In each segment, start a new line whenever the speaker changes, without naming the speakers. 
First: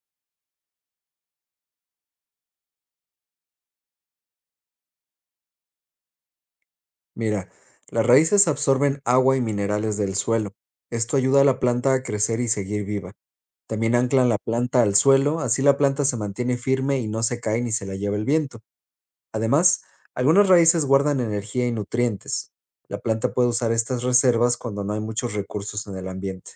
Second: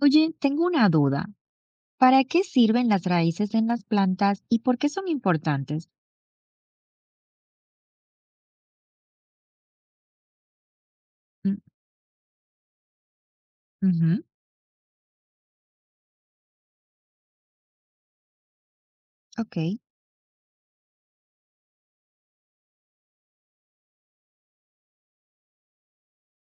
Oye, tengo una duda. ¿Para qué sirven las raíces en las plantas y por qué son importantes?
Mira, las raíces absorben agua y minerales del suelo. Esto ayuda a
Mm,
la planta a crecer y seguir viva. También
ujú,
anclan la planta al suelo, así la planta se mantiene firme y no se cae ni se la lleva el viento.
ok,
Además, algunas raíces guardan energía y nutrientes. La planta puede usar estas reservas cuando no hay muchos recursos en el ambiente.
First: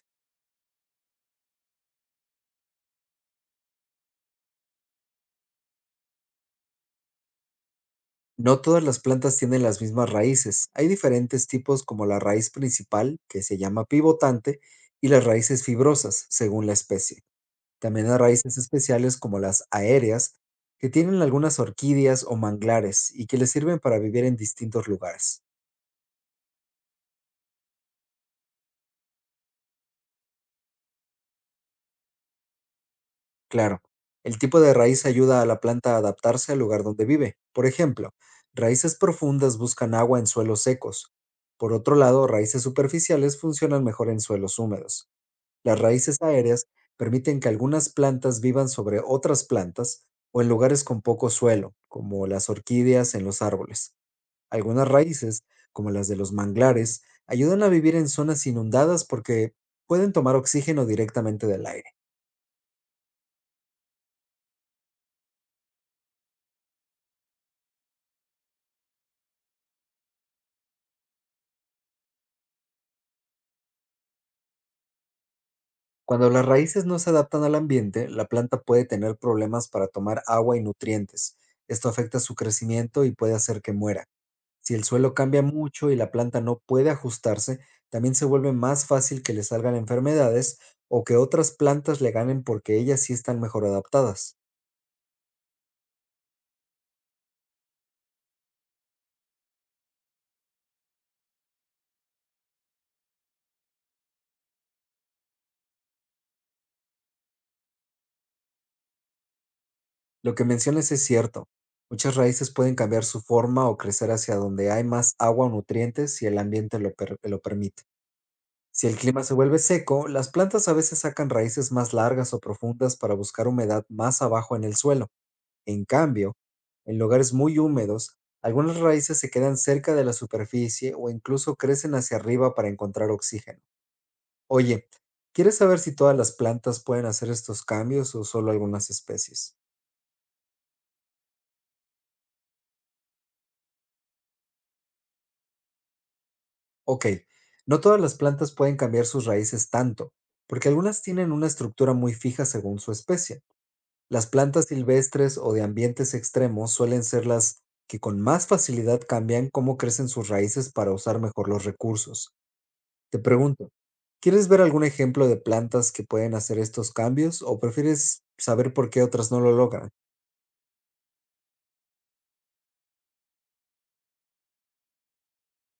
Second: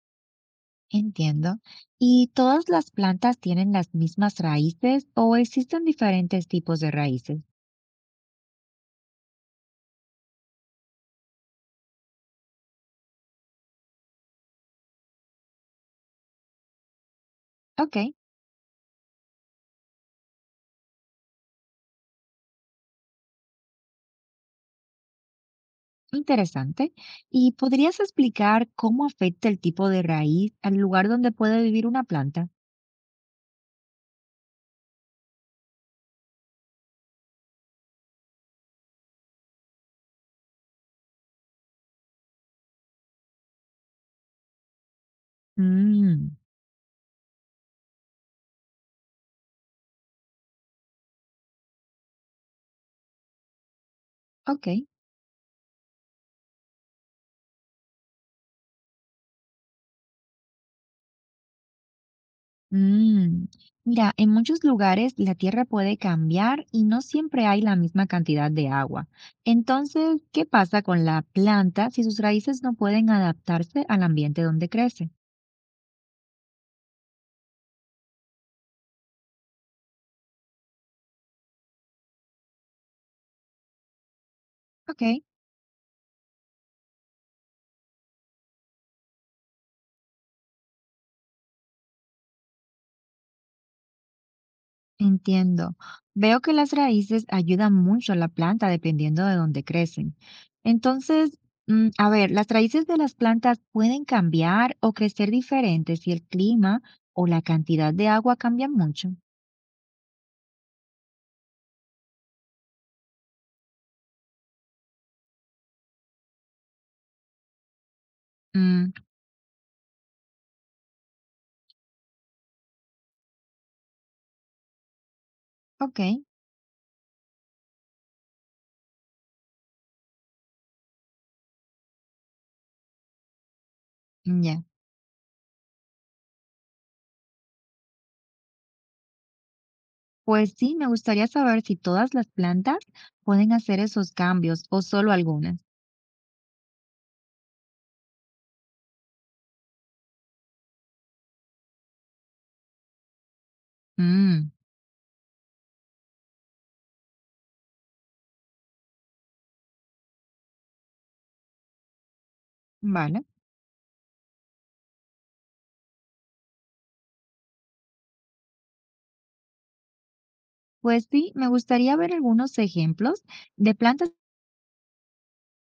entiendo. ¿Y todas las plantas tienen las mismas raíces o existen diferentes tipos de raíces?
No todas las plantas tienen las mismas raíces. Hay diferentes tipos como la raíz principal, que se llama pivotante, y las raíces fibrosas, según la especie.
Ok,
También hay raíces especiales como las aéreas, que tienen algunas orquídeas o manglares y que les sirven para vivir en distintos lugares.
interesante. ¿Y podrías explicar cómo afecta el tipo de raíz al lugar donde puede vivir una planta?
Claro, el tipo de raíz ayuda a la planta a adaptarse al lugar donde vive. Por ejemplo, raíces profundas buscan agua en suelos secos. Por otro lado, raíces superficiales funcionan mejor en suelos húmedos. Las raíces
Mm,
aéreas permiten que algunas plantas vivan sobre otras plantas o en lugares con poco suelo, como las orquídeas en los árboles.
ok.
Algunas raíces, como las de los manglares, ayudan a vivir en zonas inundadas porque pueden tomar oxígeno directamente del aire.
Mm, Mira, en muchos lugares la tierra puede cambiar y no siempre hay la misma cantidad de agua. Entonces, ¿qué pasa con la planta si sus raíces no pueden adaptarse al ambiente donde crece?
Cuando las raíces no se adaptan al ambiente, la planta puede tener problemas para tomar agua y nutrientes. Esto afecta su crecimiento y puede hacer que muera. Si el
Ok,
suelo cambia mucho y la planta no puede ajustarse, también se vuelve más fácil que le salgan enfermedades o que otras plantas le ganen porque ellas sí están mejor adaptadas.
entiendo. Veo que las raíces ayudan mucho a la planta dependiendo de dónde crecen. Entonces, a ver, ¿las raíces de las plantas pueden cambiar o crecer diferentes si el clima o la cantidad de agua cambian mucho?
Lo que mencionas es cierto. Muchas raíces pueden cambiar su forma o crecer hacia donde hay más agua o nutrientes si el ambiente lo permite. Si
Mm,
el clima se vuelve seco, las plantas a veces sacan raíces más largas o profundas para buscar humedad más abajo en el suelo. En
ok,
cambio, en lugares muy húmedos, algunas raíces se quedan cerca de la superficie o incluso crecen hacia arriba para encontrar oxígeno.
ya.
Oye, ¿quieres saber si todas las plantas pueden hacer estos cambios o solo algunas especies?
Pues sí, me gustaría saber si todas las plantas pueden hacer esos cambios o solo algunas.
Ok, no todas las plantas pueden cambiar sus raíces tanto, porque algunas tienen una estructura muy fija según su especie. Las
Mm,
plantas silvestres o de ambientes extremos suelen ser las que con más facilidad cambian cómo crecen sus raíces para usar mejor los recursos. Te
vale.
pregunto, ¿quieres ver algún ejemplo de plantas que pueden hacer estos cambios o prefieres saber por qué otras no lo logran?
Pues sí, me gustaría ver algunos ejemplos de plantas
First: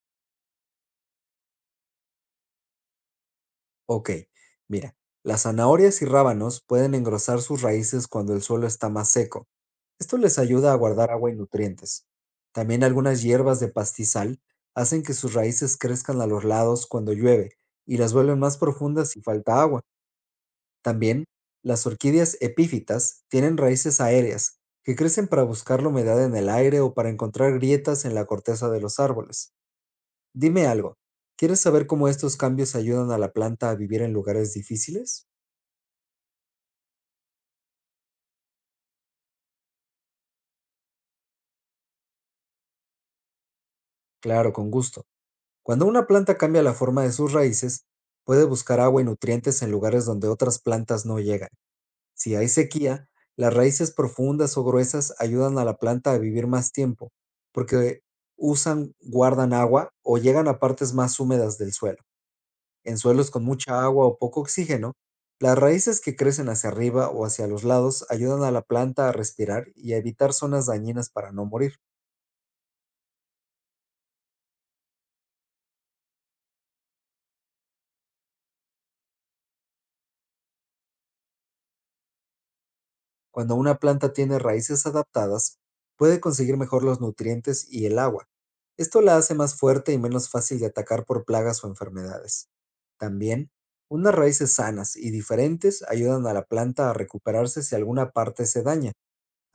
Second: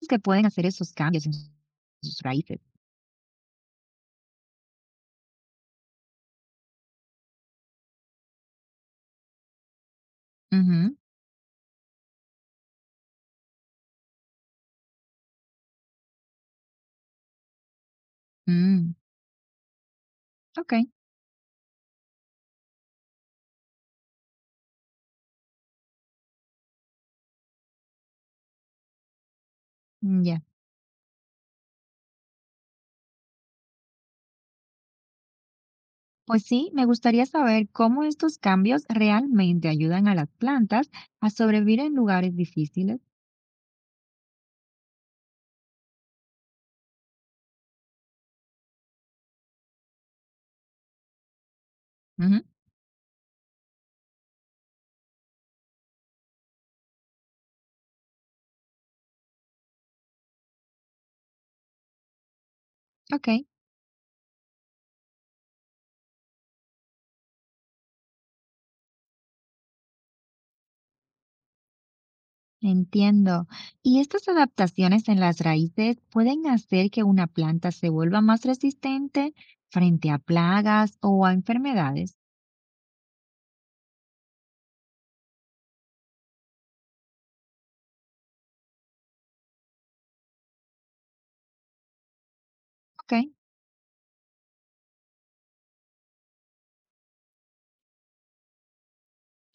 que pueden hacer esos cambios en sus raíces.
Ok, mira, las zanahorias y rábanos pueden engrosar sus raíces cuando el suelo está más seco. Esto les ayuda a
Ujú,
guardar agua y nutrientes. También algunas hierbas de pastizal hacen que sus raíces crezcan a los lados cuando llueve y las vuelven más
mm,
profundas si falta agua.
ok,
También, las orquídeas epífitas tienen raíces aéreas que crecen para buscar la humedad en el aire o para encontrar grietas en la corteza de los árboles.
mm, ya.
Dime algo, ¿quieres saber cómo estos cambios ayudan a la planta a vivir en lugares difíciles?
Pues sí, me gustaría saber cómo estos cambios realmente ayudan a las plantas a sobrevivir en lugares difíciles.
Claro, con gusto. Cuando una planta cambia la forma de sus raíces, puede buscar agua y nutrientes en lugares donde otras plantas no llegan. Si
Ujú,
hay sequía, las raíces profundas o gruesas ayudan a la planta a vivir más tiempo, porque usan, guardan agua o llegan a partes más húmedas del suelo. En
ok.
suelos con mucha agua o poco oxígeno, las raíces que crecen hacia arriba o hacia los lados ayudan a la planta a respirar y a evitar zonas dañinas para no morir.
Entiendo. ¿Y estas adaptaciones en las raíces pueden hacer que una planta se vuelva más resistente frente a plagas o a enfermedades?
Cuando una planta tiene raíces adaptadas, puede conseguir mejor los nutrientes y el agua. Esto la hace más fuerte y menos fácil de atacar por plagas o enfermedades.
Ok,
También, unas raíces sanas y diferentes ayudan a la planta a recuperarse si alguna parte se daña.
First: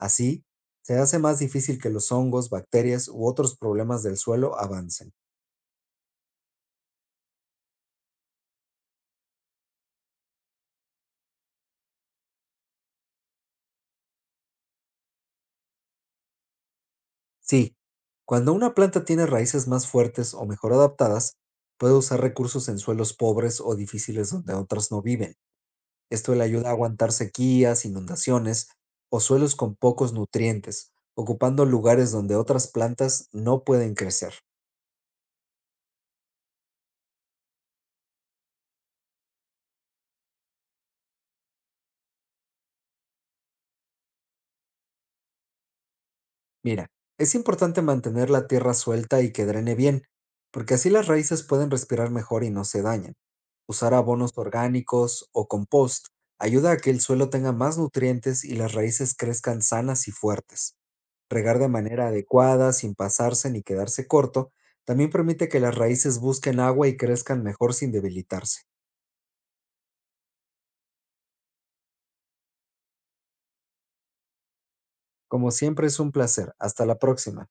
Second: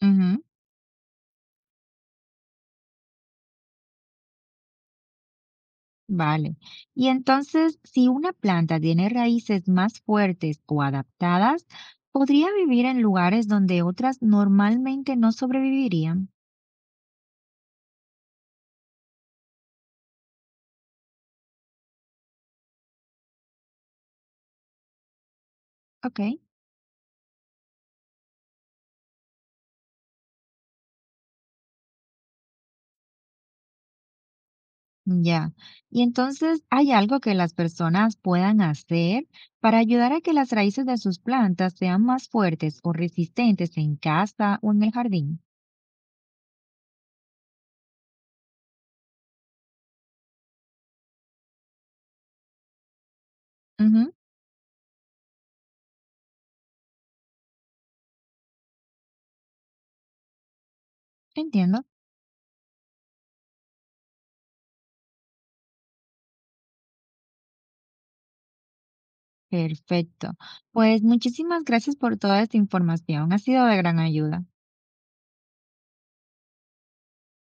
ujú,
se hace más difícil que los hongos, bacterias u otros problemas del suelo avancen.
vale. Y entonces, si una planta tiene raíces más fuertes o adaptadas, podría vivir en lugares donde otras normalmente no sobrevivirían.
Sí, cuando una planta tiene raíces más fuertes o mejor adaptadas, puede usar recursos en suelos pobres o difíciles donde otras no viven.
Ok.
Esto le ayuda a aguantar sequías, inundaciones o suelos con pocos nutrientes, ocupando lugares donde otras plantas no pueden crecer.
Ya. Y entonces, ¿hay algo que las personas puedan hacer para ayudar a que las raíces de sus plantas sean más fuertes o resistentes en casa o en el jardín?
Mira, es importante mantener la tierra suelta y que drene bien, porque así las raíces pueden respirar mejor y no se dañan. Usar
Ujú,
abonos orgánicos o compost ayuda a que el suelo tenga más nutrientes y las raíces crezcan sanas y fuertes. Regar de
entiendo.
manera adecuada, sin pasarse ni quedarse corto, también permite que las raíces busquen agua y crezcan mejor sin debilitarse.
Perfecto. Pues muchísimas gracias por toda esta información. Ha sido de gran ayuda.
Como siempre es un placer. Hasta la próxima.